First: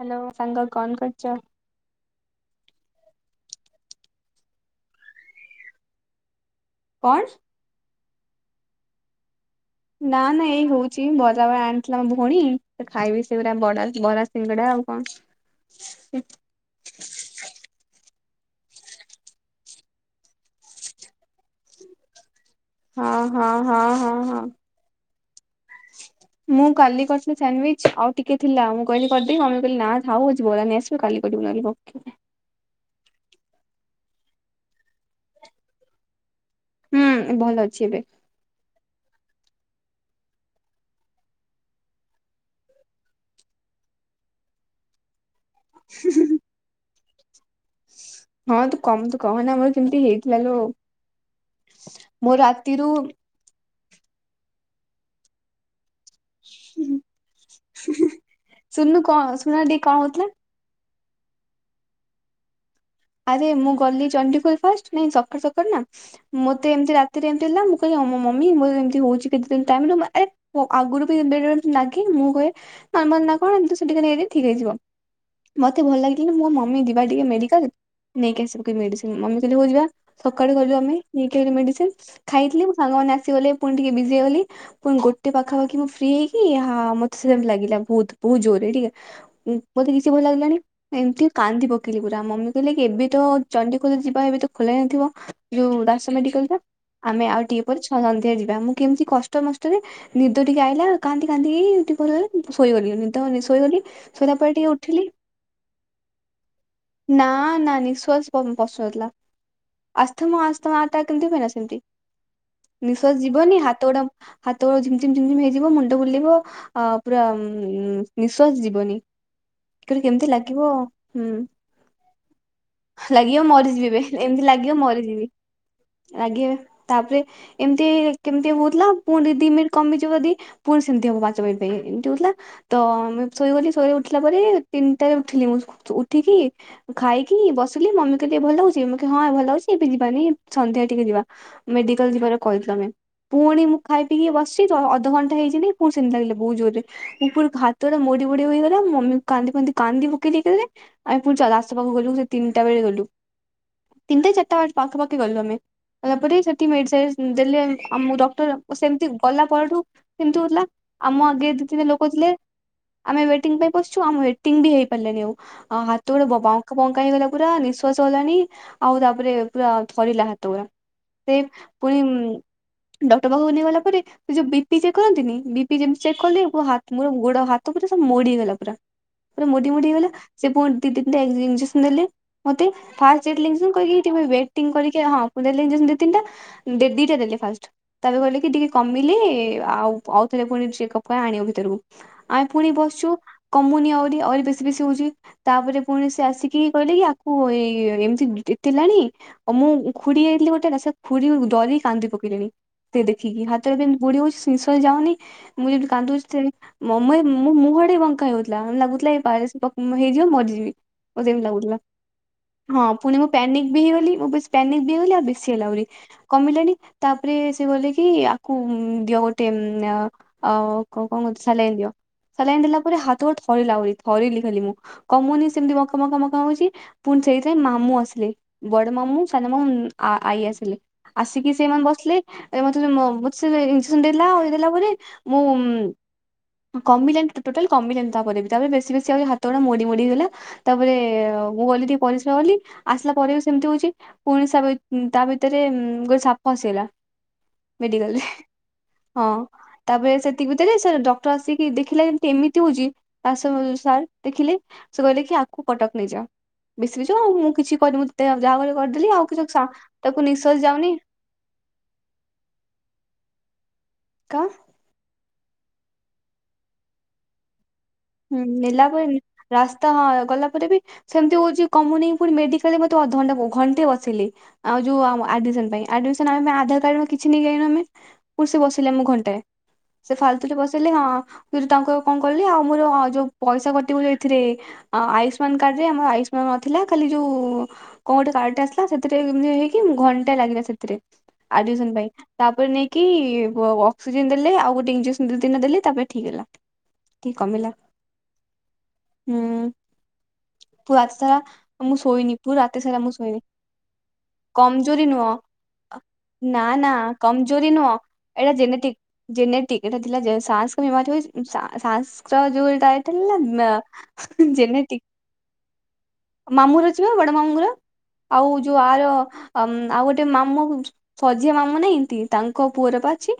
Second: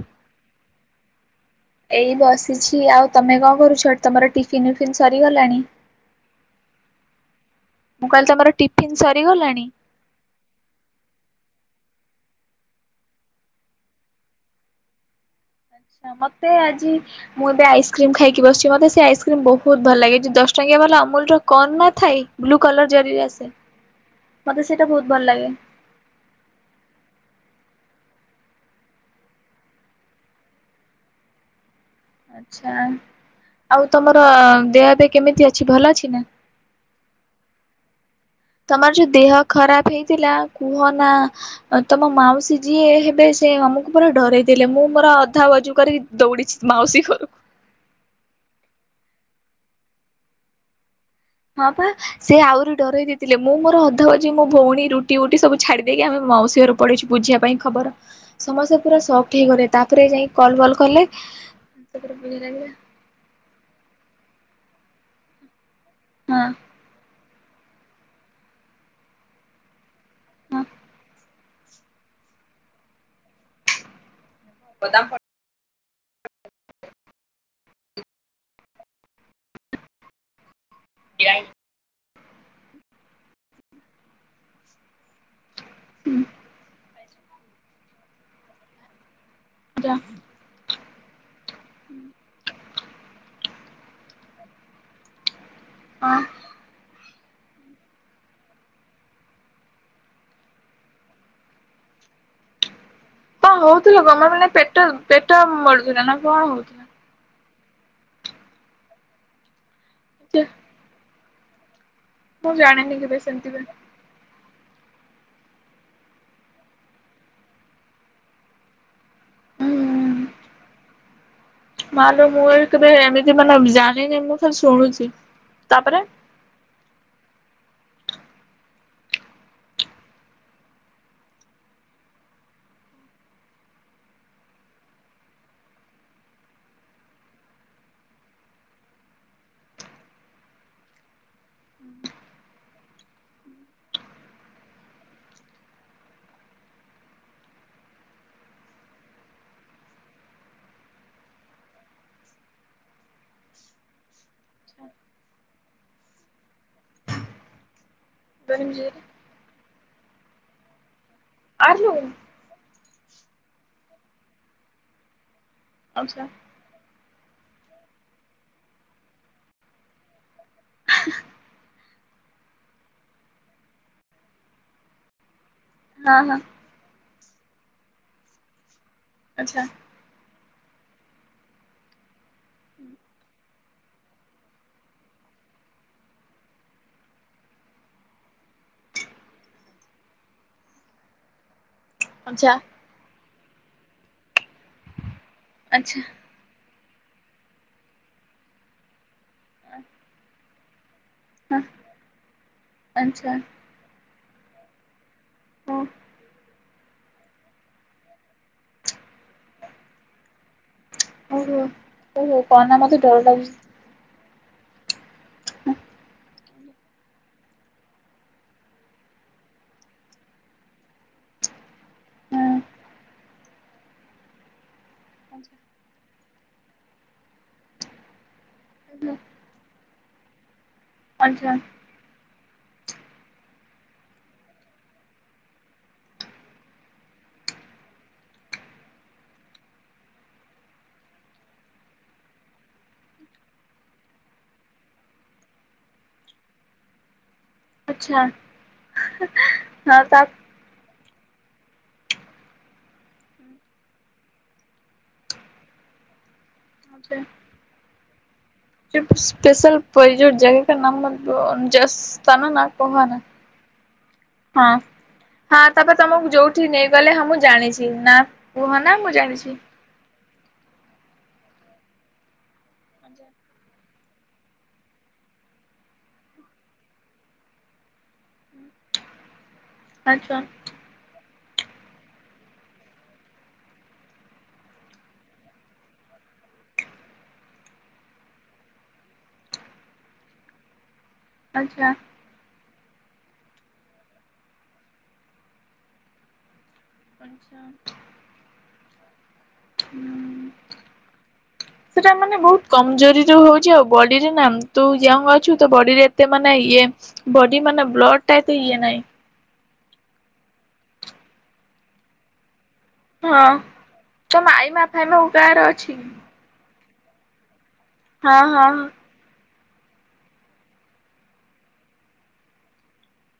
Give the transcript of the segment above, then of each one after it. Hello ସାଙ୍ଗ କଣ କରଚ? ଏଇ ବସିଛି। ଆଉ ତମେ କଣ କରୁଚ ତମର ଟିଫିିନ ବିଫିିନ ସରିଗଲାଣି? କଣ? ମୁଁ କଇଲି ତମର ଟିଫିନ ସରିଗଲାଣି? ନା ନା ଏଇ ହଉଚି ବରା ବା ଆଣିଥିଲା ଭଉଣୀ ଖାଇବି ସେଗୁରା ବ ବରା ସିଙ୍ଗଡା ଆଉ କଣ। ଆଚ୍ଛା ମତେ ଆଜି ମୁଁ ଏବେ ଆଇସ୍କ୍ରିମ୍ ଖାଇକି ବସିଛି ମତେ ସେ ଆଇସ୍କ୍ରିମ ବହୁତ ଭଲ ଲାଗେ ଯ ଦଶ ଟଙ୍କିଆ ବାଲା ଅମୁଲ ର କନ୍ ନଥାଏ। ବ୍ଲୁ କଲର୍ ହଁ ଜରିରେ ଆସେ ହଁ ହଁ ହଁ ହଁ। ମୋତେ ସେଇଟା ବହୁତ ଭଲ ଲାଗେ। ମୁଁ କାଲି କରିଥିଲି ସାଣ୍ଡିୱିଚ ଆଉ ଟିକେ ଥିଲା ମୁଁ କିଲି କରିଦବି ମମୀ କହିଲି ନା ଥାଉ ଆଜି ବରା ନେଇଆଶ୍। [unintelligible] ଆଛା ଆଉ ତମର ଦେହ ଏବେ କେମିତି ଅଛି ଭଲ ଅଛି ନା। ହୁଁ ଭଲ ଅଛି ଏବେ। ତମର ଯୋଉ ଦେହ ଖରାପ ହେଇଥିଲା କୁହ ନା ତମ ମାଉସୀ ଯିଏ ହେବେ ସେ ଆମକୁ ପୁରା ଡରେଇ ଦେଲେ ମୁଁ ମୋର ଅଧା କରି ଦଉଡ଼ିଛି ମାଉସି ଘର କୁ। ହଁ ତୁ କମ ତୁ କହନା ମୋର କେମିତି ହେଇଥିଲା ଲୋ। ହଁ ପା ମୋ ସେ ଆହୁରି ରାତିରୁ ଡ଼ରେଇ ଦେଇଥିଲେ ମୁଁ ମୋର ଅଧା ଭାଜି ମୋ ଭଉଣୀ ରୁଟି ଉଟି ସବୁ ଛାଡି ଦେଇକି ଆମେ ମାଉସୀ ଘର ପଡିଛି ବୁଝିବା ପାଇଁ ଖବର। ସମସ୍ତେ ଶୁଣୁନୁ ପୁରା କଣ ସକ୍ ଶୁଣ ହେଇଗଲେ ଟିକେ କଣ ତାପରେ ହଉଥିଲା ଯାଇ କଲ୍ ବଲ୍ କଲେ। ଆରେ ମୁଁ ଗଲି ଚଣ୍ଡିଖୋଲ ଫାଷ୍ଟ ନାଇଁ ସକାଳୁ ସକାଳୁ ନା ମତେ ଏମିତି ତିରେ ଏମତି ହେଲା ମୁଁ କହିଲି ହ ମମି ମୁଁ ଏମିତି ହୋଉଛି କେତେ ଦିନ ଟାଇମ ନେବି ଆରେ ଆଗରୁ ବି ବେଳେ ବେ ଲାଗି ମୁଁ କହେ ନମାଲ ନ କନ ସେଠିକ ନେଇ ଏ ଠିକ୍ ହେଇଯିବ। ମତେ ଭଲ ଲାଗିଲା ମୋ ମମି ଯିବା ଟିକେ ମେଡିକାଲ। ନେଇକି ଆସିବୁ କି ମେଡ଼ିସିନ୍ ମମି ହଉ ଯିବା ସକାଳୁ ଆମେ ନେଇକି ଆସିଲୁ ମେଡ଼ିସିନ୍। ଖାଇଥିଲି ମୁଁ ମୋ ସାଙ୍ଗମାନେ ଆସିଗଲେ ପୁଣି ଟିକେ ବିଜି ହେଇଗଲି ପୁଣି ଗୋଟେ ପାଖାପାଖି ମୁଁ ଫ୍ରି ହେଇକି ହା ମ ସେମିତି ଲାଗିଲା ବହୁତ ବହୁତ ଜୋରେ ଟିକେ ମତେ କିଛି ଭଲ ଲାଗିଲାନି। ଏମିତି କାନ୍ଦିବ ପକେଇଲି ପୁରା ମମି କହିଲେ କି ଏବେ ତ ଚଣ୍ଡିଖୋଲ ଯିବା ଏବେ ତ ଖୋଲା ହେଇନଥିବ। ଯୋଉ ଦାସ ମେଡିକାଲଟା ଆମେ ଆଉ ଟିକିଏ ପରେ ଛଅ ସନ୍ଧ୍ୟା ଯିବା ମୁଁ କେମିତି କଷ୍ଟମଷ୍ଟରେ ନିଦ ଟିକେ ଆଇଲା କାନ୍ଦି କାନ୍ଦି ଟିକେ ଶୋଇଗଲି। ହଁ ଶୋଇଗଲି। ହଉଥିଲା ଗମେ ଶୋଇଲା ମାନେ ପରେ ଟିକେ ପେଟ ଉଠିଲି ପେଟ ମଡୁଥିଲା ନା କଣ ହଉଥିଲା? ନା ନା ନିଃଶ୍ୱାସ ପ ପଶୁ ନଥିଲା। ଆସ୍ ଥ ମଁ ଆ ତ ମା ଟା କେମିତି ହୁଏନା ସେମିତି ମୁଁ ଜାଣିନି କେବେ ନିଶ୍ୱାସ ସେମିତି ହୁଁ ଯିବନି ହାତ ଗୁଡା ହାତ ଗୁଡ଼ ଝିମଝିମ ହେଇଯିବ ମୁଣ୍ଡ ବୁଲିବ। ଆ ପୁରା ନିଶ୍ଵାସ ଯିବନି କିନ୍ତୁ କେମିତି ଲାଗିବ ହୁଁ। ମା ଲୋ ମୁଁ ଏ କେବେ ଏମିତି ଲାଗିବ ମାନେ ମରିଯିବେ ଜାଣିନି ମୁଁ ତ ଏମିତି ଖାଲି ଶୁଣୁଛି ମରିଯିବି ତାପରେ ଲାଗିବ। ତାପରେ ଏମିତି କେମିତି ହଉଥିଲା ପୁଣି ଦି ମିନିଟ କମିଯିବ ଯଦି ପୁଣି ସେମିତି ହବ ପାଞ୍ଚ ମିନିଟ୍ ପାଇଁ ଏମିତି ହେଉଥିଲା। ତ ଶୋଇଗଲି ଶୋଇ ଉଠିଲା ପରେ ତିନିଟାରେ ଉଠିଲି ମୁଁ ଉଠିକି ଖାଇକି ବସିଲି ମମି କହିଲେ ଭଲ ଲାଗୁଛି ମୁଁ କହିଲି ହଁ ଭଲ ଲାଗୁଛି ଏବେ ଯିବାନି ସନ୍ଧ୍ୟା ଟିକେ ଯିବା। ମେଡିକାଲ ଯିବାର କହିଥିଲୁ ଆମେ। ପୁଣି ମୁଁ ଖାଇ ପିଇ ବସିଛି ତ ଅଧଘଣ୍ଟା ହେଇଛି କି ନାହିଁ ପଣି ସେମିତି ଲାଗିଲ ବହୁତ ଜୋର ସେ ମୁଁ ପୁଣି। [unintelligible] ସେପାକୁ ଗଲୁ ସେତିନିଟା ବେଳେ ଗଲୁ। ତିନିଟା ଚାରିଟା ବେ ପାଖାପଖି ଗଲୁ ଆମେ ତାପରେ ସେଠି ମେଡ଼ିସିନ୍ ଦେଲେ ଆମ ସେମିତି ଗଲା ପରଠୁ ସେମତି ହଉଥିଲା ଆମ ଆଗେ ଦି ତିନିଟା ଆଲୋ ଲୋକ ଥିଲେ। ଆମେ ୱେଟିଂ ପାଇଁ ବସିଛୁ ଆମ ୱେଟିଂ ବି ହେଇ ପାରିଲଣି ଆଉ ହାତ ଆଚ୍ଛା ଗୋଡ ବ ବ ବଙ୍କା ହେଇଗଲା ପୁରା ନିଶ୍ୱାସ ଗଲାଣି ଆଉ ତାପରେ ପୁରା ଥରିଲା। ସେ ପୁଣି ଡକ୍ଟର ପାଖକୁ ନେଇ ଗଲା ପରେ ସେ ଯୋଉ ବି ପି ଚେକ କରନ୍ତିନିି ବି ପି ଯେମିତି ଚେକ୍ ହଁ ହଁ କଲି ମୋର ଗୋଡ ହାତ ପୁରା ସବୁ ମୋଡି ହେଇଗଲା ପୁରା ପୁରା ଆଚ୍ଛା ମୋଡି ମୋଡି ହେଇଗଲା। ସେ ପୁଣି ଦି ତିନଟା ଇଞ୍ଜେକ୍ସନ ଦେଲେ ମତେ ଫାଷ୍ଟ କହିଲେ କି ୱେଟିଙ୍ଗ କରିକି ହଁ ଦେଲେ ଇଞ୍ଜେକସନ ଦି ତିନଟା ଦିଟା ଦେଲେ ଫାଷ୍ଟ। ତାରେ କହିଲେ କି ଟିକେ କମିଲେ ଆଉ ଆଉ ଥିଲେ ପୁଣି ଚେକ ପାଇଁ ଆଣିବ ଭିତରକୁ। ଆମେ ଆଚ୍ଛା ପୁଣି ବସଛୁ କମୁନିଆହୁରି ଆହୁରି ବେଶୀ ବେଶୀ ହଉଛି ତାପରେ ଆଚ୍ଛା ପୁଣି ସେ ଆ କି-କହିଲେ କି ଆକୁ ଏଇ ଏମିତି ଥିଲାଣି ଆଉ ମୁଁ ଖୁଡି ଯାଇଥିଲେ ଗୋଟେ ଖୁଡ଼ି ହଁ ଡରି କାନ୍ଦି ପକେଇଲେଣି ସେ ଆଚ୍ଛା ଦେଖିକି ହାତରେ ବି ବୁଡି ହଉଚି ନିଶ୍ୱାସ ଯାଉନି ମୁଁ ହଁ ଯଦି କାନ୍ଦୁଚି ସେ ମୋ [unintelligible] ମୁଁହ ବଙ୍କା ହେଉଯାଉଥିଲା ଲାଗୁଥିଲା ପାରାଲିସ୍। [unintelligible] ହେଇଯିବ ମରିଯିବି ମତେ ଏମିତି ଓହୋ ଲାଗୁଥିଲା ଓହୋ କହନା ହଁ ମତେ ଡର ପୁଣି ମୁଁ ପାନିକ୍ ଲାଗୁଛି। ବି ହେଇଗଲି ମୁଁ ବେଶୀ ପାନିକ୍ ବି ହେଇଗଲି ଆଉ ବେଶୀ ହେଲା ଆହୁରି କମିଲାନି ତାପରେ ସେ କହିଲେ କି ଆକୁ ଉଁ- ଦିଅ ଗୋଟେ ଉଁ -ଆ ଆଉ କ-କଣ କହୁଚନ୍ତି ସାଲାଇନ୍ ଦିଅ। ସାଲାଇନ୍ ଦେଲା ପରେ ହାତ ଗୋଡ ଥରିଲା ଆହୁରି ଥରିଲି ଖାଲି ମୁଁ କମୁନି ସେମିତି ବକ୍ ବଙ୍କା- ବଙ୍କା ହଉଚି ପୁଣି ସେଇଥିପାଇଁ ମାମୁଁ ଆସିଲେ ବଡ ମାମୁଁ, ସାନ ମାମୁଁ, ଆଈ ଆସିଲେ। ଆଚ୍ଛା ଆସିକି ସେମାନେ ବସିଲେ ଏ ମତେ ଯଉ ମ -ମତେ ସେ ଇଞ୍ଜେକ୍ସନ ଦେଲା ଆଉ ଦେଲା ପରେ ମୁଁ କମିଲାନି ତ ଟୋଟାଲି କମିଲାନି ତାପରେ ବି ତାପରେ ବେଶୀ ବେଶୀ ଆହୁରି ହାତ ଗୁଡା ମୋଡି ମୋଡି ହେଇଗଲା ତାପରେ ମୁଁ ଗଲି ଟିକେ ପରିସ୍ରା ଗଲି ଆସିଲା ପରେ ବି ସେମିତି ହଉଚି ପୁଣି ସା- ବି- ଉଁ- ତା ଭିତରେ ଉଁ- ଗୋଟେ ସାପ ଆସିଗଲା ମେଡିକାଲରେ ଆଚ୍ଛା ହଁ ହଁ ତାପରେ ତା ସେତିକି ଭିତ୍ ରେ ସେ ଡକ୍ଟର ଆସିକି ଦେଖିଲେ ଯେମତି ଏମିତି ହଉଚି ଆସ ସାର୍ ଦେଖିଲେ ସେ କହିଲେ କି ଆକ୍ କୁ କଟକ୍ ନେଇଯାଅ ବେଶୀ [unintelligible] ଆଉ ମୁଁ କିଛି କରିବି ତ ଯାହା ସେ କରିଦେଲି ପେସ୍ ଆଉ କିଛି ସ୍ପେଶାଲ୍ ପଇ ତାକୁ ଯୋଉ ନିଶ୍ୱାସ ଜାଗା [unintelligible] ଯାଉନି କାଁ ହଁ- ହଁ ତାପରେ ତମକୁ ଯଉଠି କି ନେଇଗଲେ ହଁ ମୁଁ ଜାଣିଚି। ବି ନା କୁହ ନା ମୁଁ ଜାଣିଚି। ତ ହଁ ଗଲା ପରେ ବି ସେମିତି ହଉଚି କମୁନି ପୁଣି ମେଡିକାଲରେ ମତେ ଅଧଘଣ୍ଟା ବୋଉ ଘଣ୍ଟେ ବସିଲି ଆଉ ଯଉ ଆମ -ଆଡମିସନ୍ ପାଇଁ ଆଡମିସନ୍ ଆମ ଆଧାର କାର୍ଡର କିଛି ନେଇ ଜାଇନୁ ଆମେ ପୁସି ବସିଲେ ଆମକୁ ଘଣ୍ଟେ ସେ ଆଚ୍ଛା ଫାଲତୁ ରେ ବସେଇଲେ ହଁ [unintelligible] ତାଙ୍କୁ କଣ କହିଲେ ଆଉ ମୋର ଅ- ଯଉ ପଇସା କଟିବ ଯଉ ଏଥିରେ ଅ -ଆୟୁଷ୍ମାନ କାର୍ଡ ରେ ଆମର ଆୟୁଷ୍ମାନ ନଥିଲା ଖାଲି ଯଉ କଣ ଗୋଟେ କାର୍ଡ ଟା ଆସିଲା ସେଥିରେ ଏମିତି ହେଇକି ଘଣ୍ଟେ ଲାଗିଲା ସେଥିରେ ଆଚ୍ଛା ଆଡମିସନ୍ ପାଇଁ। ତାପରେ ନେଇକି ଅ- ଅକ୍ସିଜେନ୍ ଦେଲେ ଆଉ ଗୋଟେ ଇଞ୍ଜେକ୍ସନ୍ ଦି ତିନଟା ଦେଲେ ତାପରେ ଠିକ୍ ହେଲା। ଟିକେ ଆଚ୍ଛା କମିଲା ହୁଁ। ହୁଁ। ପୁରା ରାତି ସାରା ମୁଁ ସେଟା ଶୋଇନି ମାନେ ପୁରା ବହୁତ୍ ରାତି ସାରା ମୁଁ କମଜୋରି ରୁ ଶୋଇନି ହଉଚି ଆଉ ବଡିରେ ନା ତୁ କମଜୋରି ନୁହଁ। [unintelligible] ଅଛୁ ତ ବଡିରେ ଏତେ ମାନେ ନା ଇଏ ନା ବଡି ମାନେ ବ୍ଲଡ୍ ଟା ଏତେ ଇଏ ନାଇଁ ଜିନେଟିକ୍ ଏଟା ଥିଲା ଯେ -ଶାଂସ୍ ବିମାରି ସା- ସା -ସାଂସ୍ ର ଯଉ ଏଟା ଏ ଥେଲା ହଁ ନା ତମ ଆଇମା ଜେନେଟିିକ୍ ଫାଇମା କାହାର ଅଛି? ମାମୁଁର ଝିଅ ବଡ ମାମୁଁଙ୍କର ହଁ ଆଉ ହଁ ଯଉ ହଁ। ଆର ଆମ୍- ଆଉ ଗୋଟେ ମାମୁଁ ମଝିଆ ମାମୁଁ ନାହାଁନ୍ତି ତାଙ୍କ ପୁଅର ପା ଅଛି।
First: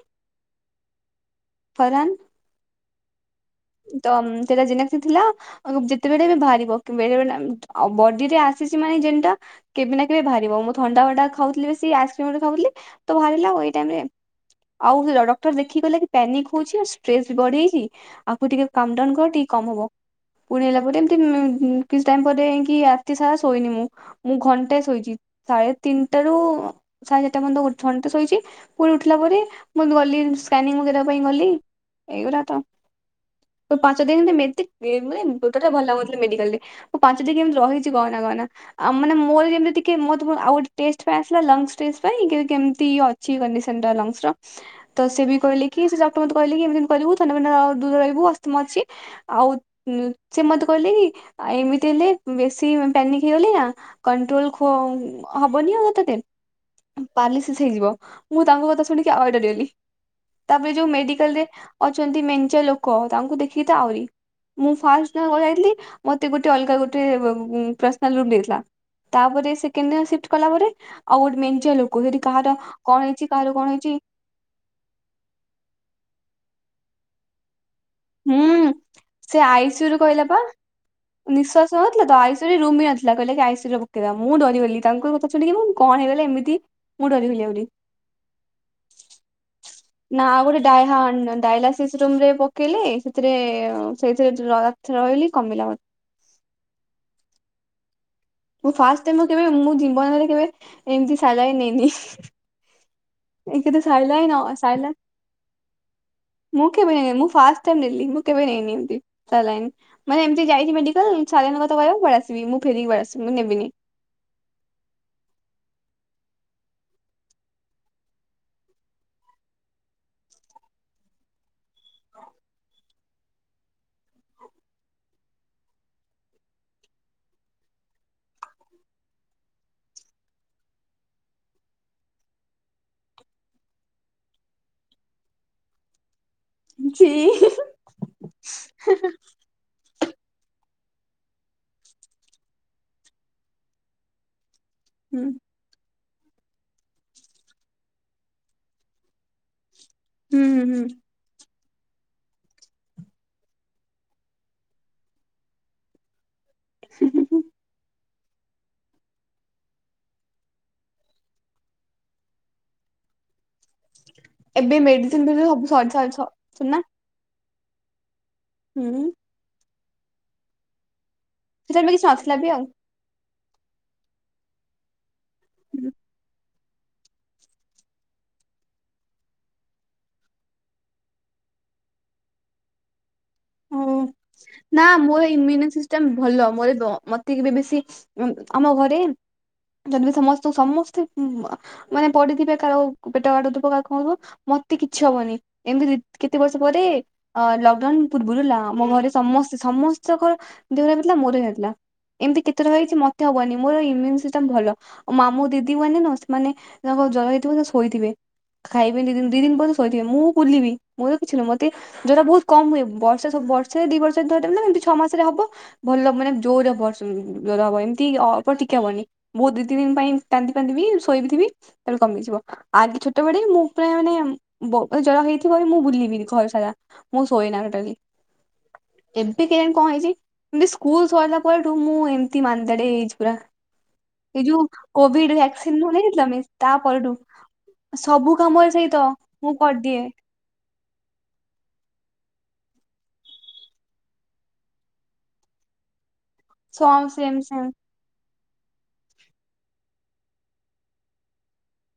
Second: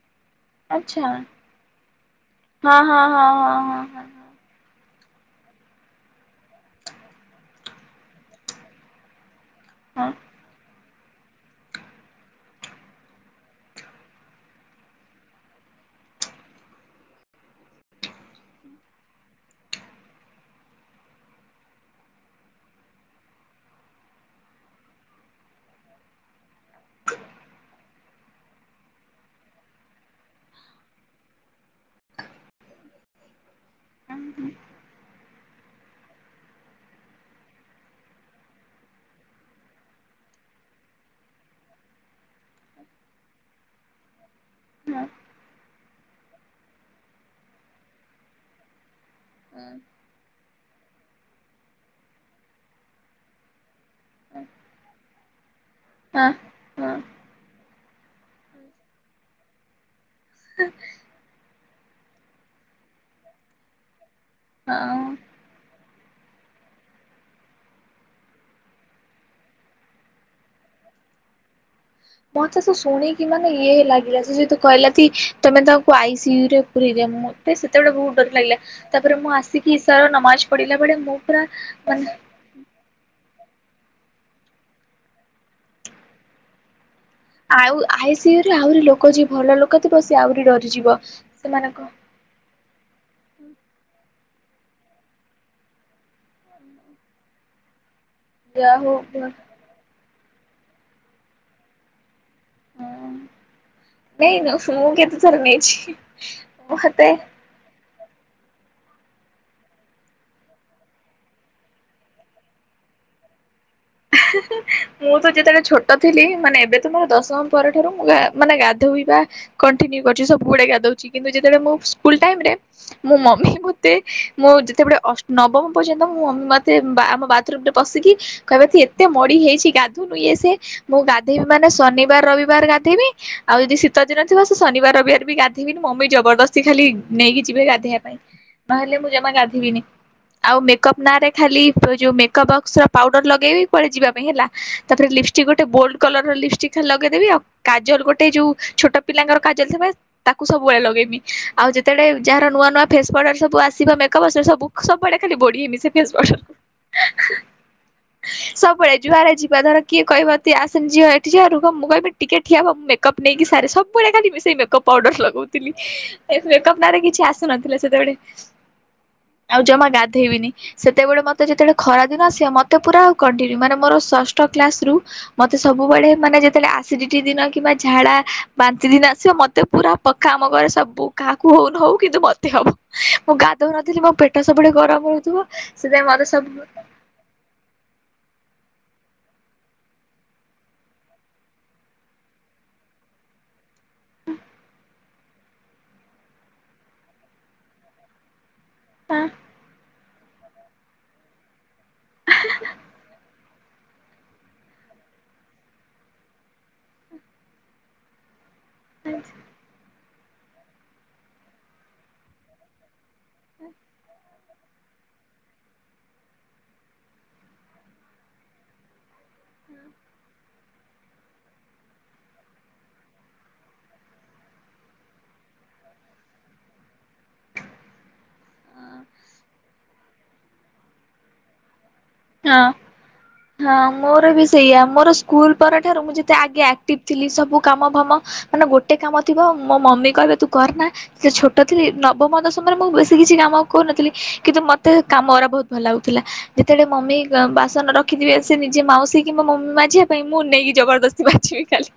ଆଛା ହଁ ଫରହାନ। -ହଁ- ହଁ -ହଁ -ହଁ। ତ ଉଁ- ସେଟା ଜେନେଟିକ୍ ଥିଲା ଆ -ଯେତେବେଳେ ବି ବାହାରିବ ବେଳେବେଳେ ଆଉ ବଡିରେ ଆସିଚି ମାନେ ଜିନ୍ ଟା କେବେ ନା କେବେ ବାହାରିବ ମୁଁ ଥଣ୍ଡା ଫଣ୍ଡା ଖାଉଥିଲି ବେଶି ଆଇସକ୍ରିମ ଖାଉଥିଲି ତ ବାହାରିଲା ଆଉ ଏଇ ଟାଇମ୍ ରେ। ଆଉ ହେଲା ଡକ୍ଟର ଦେଖି କହିଲା କି ପ୍ୟାନିକ୍ ହଉଚି ଆଉ ଷ୍ଟ୍ରେସ୍ ବି ବଢିଯାଇଚି ଆକୁ ଟିକେ କାମଡାଉନ୍ କର ଟିକେ କମ୍ ହବ। ପୁଣି ହେଲା ପରେ ଏମିତି ଉଁ- କିଛି ଟାଇମ୍ ପରେ ଜାଇକି ରାତି ସାରା ଶୋଇନି ମୁଁ। ମୁଁ ଘଣ୍ଟେ ଶୋଇଚି ସାଢ଼େ ତିନିଟା ରୁ ସାଢ଼େ ଚାରିଟା ପର୍ଯ୍ୟନ୍ତ ଉଠନ୍ତ୍- ଘଣ୍ଟେ ଶୋଇଚି ପୁଣି ଉଠିଲା ପରେ ମୁଁ ଗଲି ସ୍କାନିଂ ୱଗେରା ପାଇଁ ଗଲି ଏଇଗୁରା ତ ତ ପାଞ୍ଚ ଦିନରେ ମେ ତେ ଏ ମାନେ ଉଁ- ବ ଟୋଟାଲ୍ ଭଲ ଲାଗୁନଥିଲା ମେଡିକାଲ ରେ ମୁଁ ପାଞ୍ଚ ଦିନ୍ କେମିତି ରହିଚି କହନା କହନା। ଆଉ ମାନେ ମୋର ଯେମିତି ଟିକେ ମୋର ତ ଆଉ ଗୋଟେ ଟେଷ୍ଟ ପାଇଁ ଆସିଲା ଲଙ୍ଗ୍ସ୍ ଟେଷ୍ଟ୍ ପାଇଁ କେମିତି ଇଏ ଅ କିଛି ବି କଂଡିସନ ର ଲଙ୍ଗ୍ସ୍ ର ତ ସେ ବି କହିଲେ କି ସେ ଡକ୍ଟର ମତେ କହିଲେ କି ଏମିତି ଏମତି କରିବୁ ଥଣ୍ଡା ଫଣ୍ଡା ଆଉ ଦୂରରେ ରହିବୁ ଆସ୍ତମା ଅଛି ଆଉ ଉଁ ସେ ମତେ କହିଲେ କି ଏମିତି ହେଲେ ବେଶୀ ପ୍ୟାନିକ ହେଇଗଲେ ନା କଣ୍ଟ୍ରୋଲ ଖୋ ହବନି ଅଉ ଏତେ ଦିନ। ହଁ ହଁ ପାରାଲିସିସ ହେଇଯିବ ମୁଁ ତାଙ୍କ କଥା ଶୁଣିକି ଆଉରି ଡରିଗଲି। ତାପରେ ଯୋଉ ମେଡିକାଲ ରେ ଅଛନ୍ତି ମେନ୍ଚେ ଲୋକ କ ତାଙ୍କୁ ଦେଖିକି ତ ଆହୁରି ମୁଁ ହଁ। ଫାଷ୍ଟ ଯାଇଥିଲି। ମତେ ଗୋଟେ ଅଲଗା ଗୋଟେ ପର୍ସନାଲ ରୁ ଦେଇଥିଲା। ତାପରେ ସେକେଣ୍ଡ ସିପ୍ଟିଫ୍ କଲା ପରେ ଆଉ ଗୋଟେ ମେନ୍ଚେ ଲୋକ ସେଠି କାହାର ମତେ ସୁ କଣ ହେଇଛି ଶୁଣିକି ମାନେ କାହାର କଣ ଇଏ ହେଇଛି ଲାଗିଲା ସେତ କହିଲା କି ତମେ ତାଙ୍କୁ ଆଇ ସିୟୁ ରେ ପୁରେଦିଅ ମୁ ସେତେବେଳେ ବହୁତ ଡର ଲାଗିଲା ହୁଁ ତାପରେ ମୁଁ ସେ ଆସିକି ଆଇସିୟୁ ରୁ ଇସାର କହିଲା ପା ନମାଜ ପଢିଲା ବେଳେ ମୁଁ ପୁରା ମାନେ ସେ ରୁମି ନଥିଲା କହିଲେ ଆଇସିୟୁ ପକେଇଦବା ମୁଁ ଡରି ଗଲି ତାଙ୍କ କଥା ଶୁଣିକି ମୁ କଣ ହେଇଗଲି ଏମିତି ମୁଁ ଡରିଗଲି ଆହୁରି ଆଉ ଆଇ ସୟୁ ରେ ଆହୁରି ଲୋକ ଯିଏ ଭଲ ଲୋକ ଥିବ ସିଏ ନା ଆ ଆହୁରି ଗୋଟେ ଡରିଯିବ। ଡହା ସେମାନଙ୍କ ଡାଇଲାସିସ୍ ରୁମ ରେ ପ ପକେଇଲେ ସେଥିରେ ସେଇଥିରେ ରହିଲି କମିଲା ମତେ ହୁଁ ମୁଁ ଫାଷ୍ଟ ଟାଇମ କେ ମୁଁ ଜୀବନରେ କେବେ ଏମତି ସାଲାଇନ୍ ନେଇନି। ଏକ ତ ସାଇ ଲାନ ନାଇଁ ମୁଁ ସାଇଲା କେତେ ଥର ନେଇଛି ମୁଁ କିବେ ମତେ ଫାଷ୍ଟ ଲି ମୁଁ କେବେ ନେ ନି ଏମିତି ସାଲାଇନ୍। ମାନେ ଏମିତି ଯାଇଚି ମେଡିକାଲ ସାଲାଇନ କଥାକହିବ ପଳେ ଆସିବି ମୁଁ ଫେରିକି ପଳା ଆସିବି ମୁଁ ନେବିନି। ମୁଁ ତ ଯେତେବେଳେ ଛୋଟ ଥିଲି ମାନେ ଏବେ ତ ମୋର ଦଶମ ପର ଠାରୁ ମୁଁ ମାନେ ଗାଧୋଇବା କେଣ୍ଟିନ୍ କର୍ଚି ସବୁୁଡେ ଗାଦୋଉଚି କିନ୍ତୁ ଯେତେଳେ ମୁଁ ସ୍କୁଲ ଟାଇମ ରେ ମୁଁ ମମି ମୋତେ ମୁଁ ଯେତେବେଳେ ଅଷ୍ଟ ନବମ ପର୍ଯ୍ୟନ୍ତ ମୁଁ ମମି ମୋତେ ଆମ ବାଥରୁମରେ ପଶିକି କହିବ ଏତେ ମଡି ହେଇଚି ଗାଧୁନୁ ଇ ସେ ମୁଁ ଗାଧେଇବି ମାନେ ଶନିବାର ରବିବାର ଗାଧେଇବି। ଆଉ ଯଦି ଶୀତଦିନ ଥିବ ସେ ଶନିବାର ରବିବାର ବି ଗାଧେଇବି ମମି ଜବରଦସ୍--' ସେ ଖାଲି ଛି ନେଇକି ଯିବେ ଗାଧେଇବା ପାଇଁ ନହେଲେ ମୁଁ ଜମା ଗାଧେଇବିନି। ଆଉ ମେକପ୍ ନାଁ ରେ ଖାଲି ଯୋଉ ମେକପ୍ ବକ୍ସ ର ପାଉଡର ଲଗେଇବି। ପରେ ଯିବା ପାଇଁ ହେଲା ତାପରେ ହୁଁ ଲିପଷ୍ଟିକ୍ଟେ ଗୋଟେ ବୋଲଡ କଲର ଲିପଷ୍ଟିକ ଲଗେଇଦେବି ଆଉ କାଜଲ ଗୋଟେ ଯୋଉ ଛୋଟ ପିଲାଙ୍କର କାଜଲ ଥିବ ତାକୁ ହୁଁ ସବୁବେଳେ ହୁଁ ଲଗେଇବି। ଆଉ ଯେତେବେଳେ ଯାହାର ନୂଆ ନୂଆ ଫେସ ପ୍ରଡ ସବୁ ଆସିବା ମେକପ୍ ସବୁ ସବୁଆଡେ ଖାଲି ବଳିହେମି ସେ କେ ଅ ସବୁବେଳେ ଯୁଆରେ ଯିବା ଧର କିଏ କହିବିେ ଆସନ ଝିଅ ଏଠିିବ ରୁହ ମୁଁ କିବି ଟିକେ ଠିଆ ହେବଁ ମେକଅପ୍ ନେଇକି ସାର ସବୁ। ସବୁଳେ କାଲି ସେଇ ଏବେ ମେକଅପ୍ ପାଉଡର ମେଡିସିନ ଫେଡିସିନ ସବୁ ଲଗଉଥିଲି ସରି ସରି ସ ସରିନା ମେକପ୍ ନାଁରେ କିଛି ଆସୁନଥିଲା ସେତେବେଳେ। ହୁଁ। ଆଉ ଜମା ଗାଧେଇବିନି ସେତେବେଳେ ମତେ ଯେତେବେଳେ ସେତେବେଳେ ଖରା କିଛି ଦିନ ନଥିଲା ବି ଆସେ ଆଉ ମତେ ପୁରା କନ୍ଟିୟୁ ମାନେ ମୋର ଷଷ୍ଟ ସ୍କାସ୍ ରୁ ମତେ ସବୁବେଳେ ମାନେ ଯେ ବେଳେ ଆସିଡିଟି ଦିନ କିମ୍ବା ଝାଡ଼ା ବାନ୍ତି ଦିନ ଆସିବ ମତେ ପୁରା ପକା ଆମ ଘରେ ସବୁ କାହାକୁ ହଉନ ହଉ କିନ୍ତୁ ମତେ ହବ ମୁଁ ଗା ଓ ଦେଉନଥିଲି ମୋ ପେଟ ସବୁବେଳେ ନା ଗରମ ମୋର ରହୁଥିବ ସେଥିପାଇଁ ମୋତେ ସବୁ ଏତିକି ବି ବେଶୀ ଆମ ଘରେ ଯଦି ବି ସମସ୍ତଙ୍କୁ ସମସ୍ତେ ଉମ୍ ମାନେ ପଡିଥିବେ କାହାର ପେଟ କାଟୁଥିବ କାହା ହଁ ହ ମତେ କିଛି ହବନି ଏମିତି କେତେ ବର୍ଷ ପରେ ଲକ୍ଡାଉନ ପୂର୍ବରୁ ଲା ମୋ ଘରେ ସମସ୍ତେ ସମସ୍ତଙ୍କ ଦେହରେ ହେଇଥିଲା ମୋର ହେଇନଥିଲା ଏମ୍ତି କେତେ ଥର ହେଇଛି ମତେ ହବନି। ମୋର ଇମ୍ୟୁ ସିଷ୍ଟମ ଭଲ ମାମୁ ଦିଦି ମାନେ ନା ସେମାନେ ତାଙ୍କ ଜର ହେଇଥିବ ସେ ଶୋଇଥିବେ। ଖାଇବେନି ଦି ଦିନ୍ ପର୍ଯ୍ୟନ୍ତ ଶୋଇଥିବେ ମୁଁ ବୁଲିବି ମୋର କିଛି ନୁହଁ ମତେ ଜୋଉଟା ବୋହୁତ୍ କମ୍ ହୁଏ। ସେ ସବୁ ବର୍ଷେ ଦି ବର୍ଷ ଧରିଲେ ଏମ୍ତି ଛଅ ମାସରେ ହବ। ଭଲ ମାନେ ଜୋରେ ହବ ଜୋର୍ ହବ ଏମ୍ତି ଅଳ୍ପ ଟିକେ ହବନି। ବୋହୁତ୍ ଦି ତିନ୍ ଦିନ୍ ପାଇଁ କାନ୍ଦି କନ୍ଦିବି ଶୋଇବି ଥିବି ତା ପରେ କମିଯିବ। ଆଗେ ଛୋଟ ବଳେ ମୁଁ ପୁରା ମାନେ ବ ଜର ହେଇଥିବ ମୁଁ ବୁଲିବି ଘର ସାରା। ମୁଁ ଶୋଏନା ଟୋଟାଲି। ଏବେ କେୟାଣି କଣ ହେଇଛି ଏମତି ସ୍କୁଲ ସରିଲା ପରଠୁ ମୁଁ ଏମତି ହଁ ମାନ୍ଦାଳିଆ ହେଇ ଯାଇଛି ପୁରା। ହଁ ମୋର ଏଇ ବି ଯୋଉ ସେଇଆ ମୋର କୋଭିଡ ସ୍କୁଲ ଭ୍ୟାକ୍ସିନ ପର ଠାରୁ ମୁଁ ନେଇନଥିଲୁ ଯେତେ ଆମେ ଆଗେ ତା ଆକ୍ଟିଭ ପରଠୁ ଥିଲି ସବୁ କାମ ଭାମ ସବୁ ମାନେ କାମରେ ଗୋଟେ ସେଇତ କାମ ଥିବ ମୁଁ ମୋ କରିଦିଏ ମମି କହିବେ ତୁ କରନା ସେ ଛୋଟ ଥିଲି ନବମ ଦଶମରେ ମୁଁ ବେଶୀ କିଛି କାମ କରୁନଥିଲି କିନ୍ତୁ ମତେ କାମ ଉରା ବହୁତ ଭଲ ଲାଗୁଥିଲା। ସମ୍ ସେମ୍ ସେମ୍। ସନ ରଖିଥିବେ ସେ ନିଜେ ମାଉସୀ କି ମୋ ମମି ମାଜିବା ପାଇଁ ମୁଁ ନେଇକି ଜବରଦସ୍ତି ମାଜିବି ଖାଲି।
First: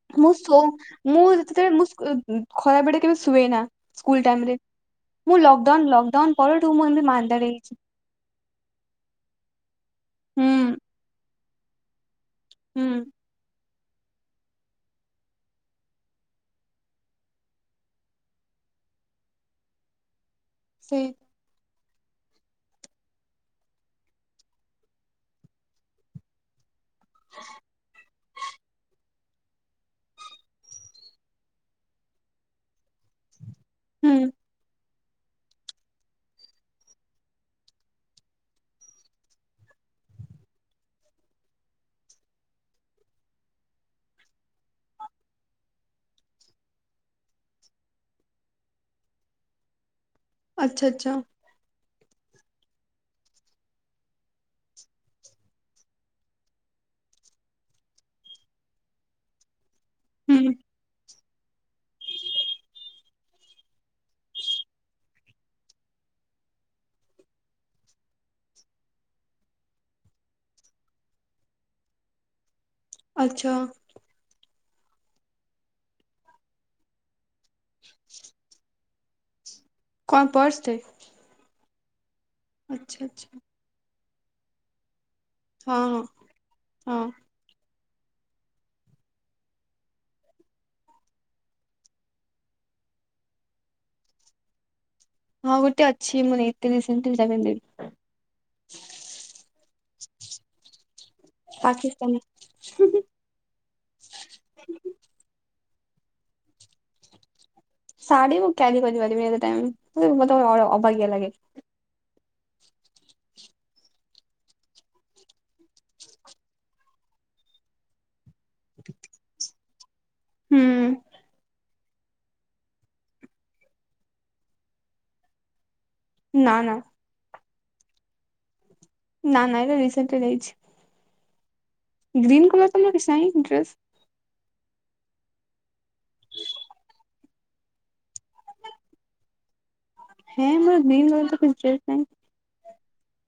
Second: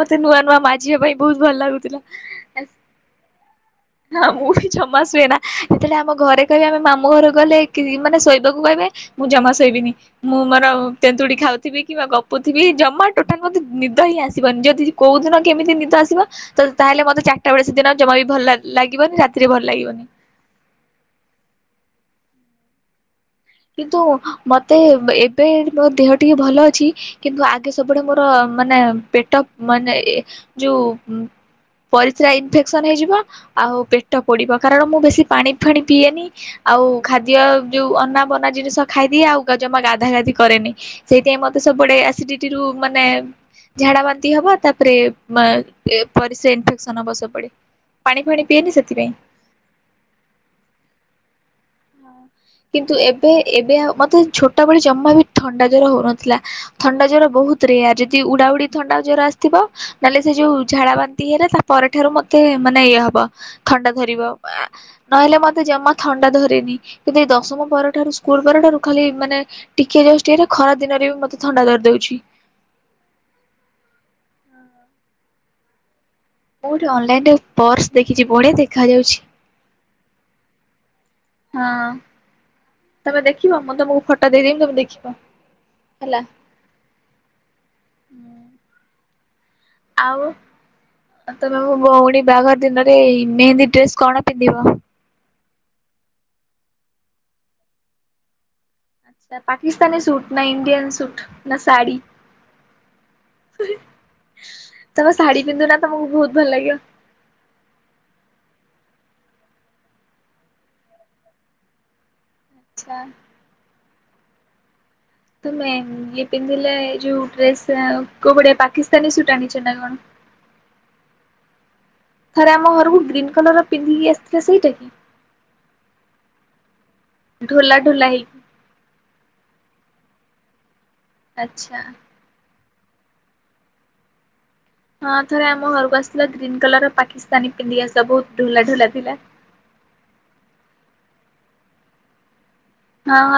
ମତେ ମୁଁ ନୂଆ ସୋ ନୂଆ ମାଜିବା ପାଇଁ ମୁଁ ବହୁତ ଭଲ ଯେତେବେଳେ ମୁଁ ଲାଗୁଥିଲା ଖରା ବେଳେ କେବେ ଶୁଏ ନା। ଆ ସ୍କୁଲ ହଁ ଟାଇମ ମୁଁ ରେ ବି ଜମା ସୁଏନା ମୁଁ ଲକଡାଉନ ଯେତେବେଳେ ଆମ ଲକଡାଉନ ଘରେ କହିବେ ପରଠୁ ଆମେ ମୁଁ ଏମିତି ମାମୁ ଘର ମାନ୍ଦାରେ ଗଲେ ହେଇଛି କି ମାନେ ଶୋଇବାକୁ କହିବେ ମୁଁ ଜମା ଶୋଇବିନି ମୁଁ ମୋର ହୁଁ ତେନ୍ତୁଡି ଖାଉଥିବି କିମ୍ବା ଗପୁଥିବି ହୁଁ। ଜମା ଟୋ ଟାଲ ମୋତେ ନିଦ ହିଁ ଆସିବନି ଯଦି କୋଉଦିନ କେମିତି ନିଦ ଆସିବ ତ ତାହେଲେ ମତେ ଚାରିଟା ବେଳେ ସେଦିନ ଜମା ବି ଭଲ ଲାଗ ଲାଗିବନି ରାତିରେ ଭଲ ଲାଗିବନି। ସେଇ କିନ୍ତୁ ମତେ ଏବେ ମୋ ଦେହ ଟିକେ ଭଲ ଅଛି କିନ୍ତୁ ଆଗେ ସବୁବେଳେ ମୋର ମାନେ ପେଟ ପ ମାନେ ଇଏ ଯୋଉ ଉଁ ପରିସ୍ରା ଇନଫେକ୍ସନ ହେଇଯିବ ଆଉ ପେଟ ପୋଡିବ କାରଣ ମୁଁ ବେଶୀ ପାଣି ଫାଣି ପିଏନି ଆଉ ଖାଦ୍ୟ ଯୋଉ ଅନା ବନା ଜିନିଷ ଖାଇଦିଏ ଆଉ ଗା ଜମା ଗାଧାଗାଧି କରେନି। ସେଇଥିପାଇଁ ମତେ ସବୁବେଳେ ଏସିଡିଟି ରୁ ମାନେ ଝାଡାବାନ୍ତି ହବ ତାପରେ ବା ଏ ପରିଶ୍ରା ଇନଫେକ୍ସନ ହବ ସବୁବେଳେ। ପାଣି ଫାଣି ପିଏନି ସେଥିପାଇଁ। ଆଚ୍ଛା ଆଚ୍ଛା। କିନ୍ତୁ ଏବେ ଏବେ ଆଉ ମତେ ଛୋଟବେେଳେ ଜମା ବି ଥଣ୍ଡା ଜର ହଉନଥିଲା। ଥଣ୍ଡା ଜର ବହୁତ ରେୟାର ଯଦି ଉଡା ଉଡି ଥଣ୍ଡା ଜର ଆସଥିବ ନହେଲେ ସେ ଯୋଉ ଝାଡା ବାନ୍ ବାନ୍ତି ହେଲା ତାପର ଠାରୁ ମତେ ମାନେ ଇଏ ହବ ଥଣ୍ଡା ଧରିବ ଆ ନହେଲେ ମତେ ଜମା ଥଣ୍ଡା ଧରିନି କିନ୍ତୁ ଏ ଦଶମ ପରଠାରୁ ସ୍କୁଲ ପରଠାରୁ ଖାଲି ମାନେ ଟିକିଏ ଯଷ୍ଟ ଇଏ ରେ ଖରା ଦିନରେ ବି ମତେ ଥଣ୍ଡା ଧରି ଦଉଚି। ଆଛା। ମୁଁ ଗୋଟେ ଅନଲାଇନ ରେ ପର୍ସ ଦେଖିଛି ବଢ଼ିଆ ଦେଖା ଯାଉଛି। କଣ ପର୍ସ ଟେ ହଁ ଆଚ୍ଛା ତମେ ଆଚ୍ଛା ଦେଖିବ ମୁଁ ତମକୁ ଫଟୋ ଦେଇଦେମି ତମେ ଦେଖିବ। ହଁ ହେଲା ହଁ। ଆଉ ତ ତମେ ମୋ ଭଉଣୀ ବାହାଘର ଦିନରେ ମେହେନ୍ଦୀ ଡ୍ରେସ କଣ ପିନ୍ଧିବ। ହଁ ଗୋଟେ ଅଛି ମୁଁ ନେଇଥିଲି ସେମିତି ସେକୁ ପିନ୍ଧିବି। ସେ ପାକିସ୍ତାାନୀ ସୂଟ ନା ଇଣ୍ଡିିୟନ ସୂଟ। ନା ସାଢି ପାକିସ୍ତାନୀ। ତାଙ୍କ ଶାଢୀ ପିନ୍ଧୁ ନା ତମକୁ ବହୁତ ଭଲ ଲାଗିବ। ଶାଢ଼ୀ ମୁଁ କ୍ୟାରି କରିପାରିବିନି ଏତେ ଟାଇମ୍ ମତେ ବଡ ଅ ଅବାଗିଆ ଲାଗେ। ଆଚ୍ଛା। ତମେ ଇଏ ପିନ୍ଧିଲେ ଏ ଯୋଉ ଡ୍ରେସ୍ କୋଉ ଭଳିଆ ପାକିସ୍ତାନୀ ସୁଟ ଆଣିଛ ନା କଣ। ହୁଁ। ଥରେ ଆମ ଘରକୁ ଗ୍ରୀନ୍ କଲରର ପିନ୍ଧିକି ଆସିଥିଲ ସେଇଟା କି? ନା ନା। ଢୋଲା ଢୋଲା ହେଇ ନା ନା ଏଟା ରିସେଣ୍ଟଟେଡ ହେଇଚି। ଆଚ୍ଛା। ଗ୍ରୀନ କଲର ତମର କିଛି ନାହିଁ ଡ୍ରେସ୍। ହଁ ଥରେ ଆମ ଘରକୁ ଆସିଥିଲା ଗ୍ରୀନ୍ କଲର ପାକିସ୍ତାନୀ ପିନ୍ଧିକ ଆସଥିଲା ବହୁତ ଢୋଲା ଢୋଲା ଥିଲା। ହେଁ ମୋର ଗ୍ରୀନ୍ କଲର୍ ତ କିଛି ଡ୍ରେସ୍ ନାହିଁ। ହଁ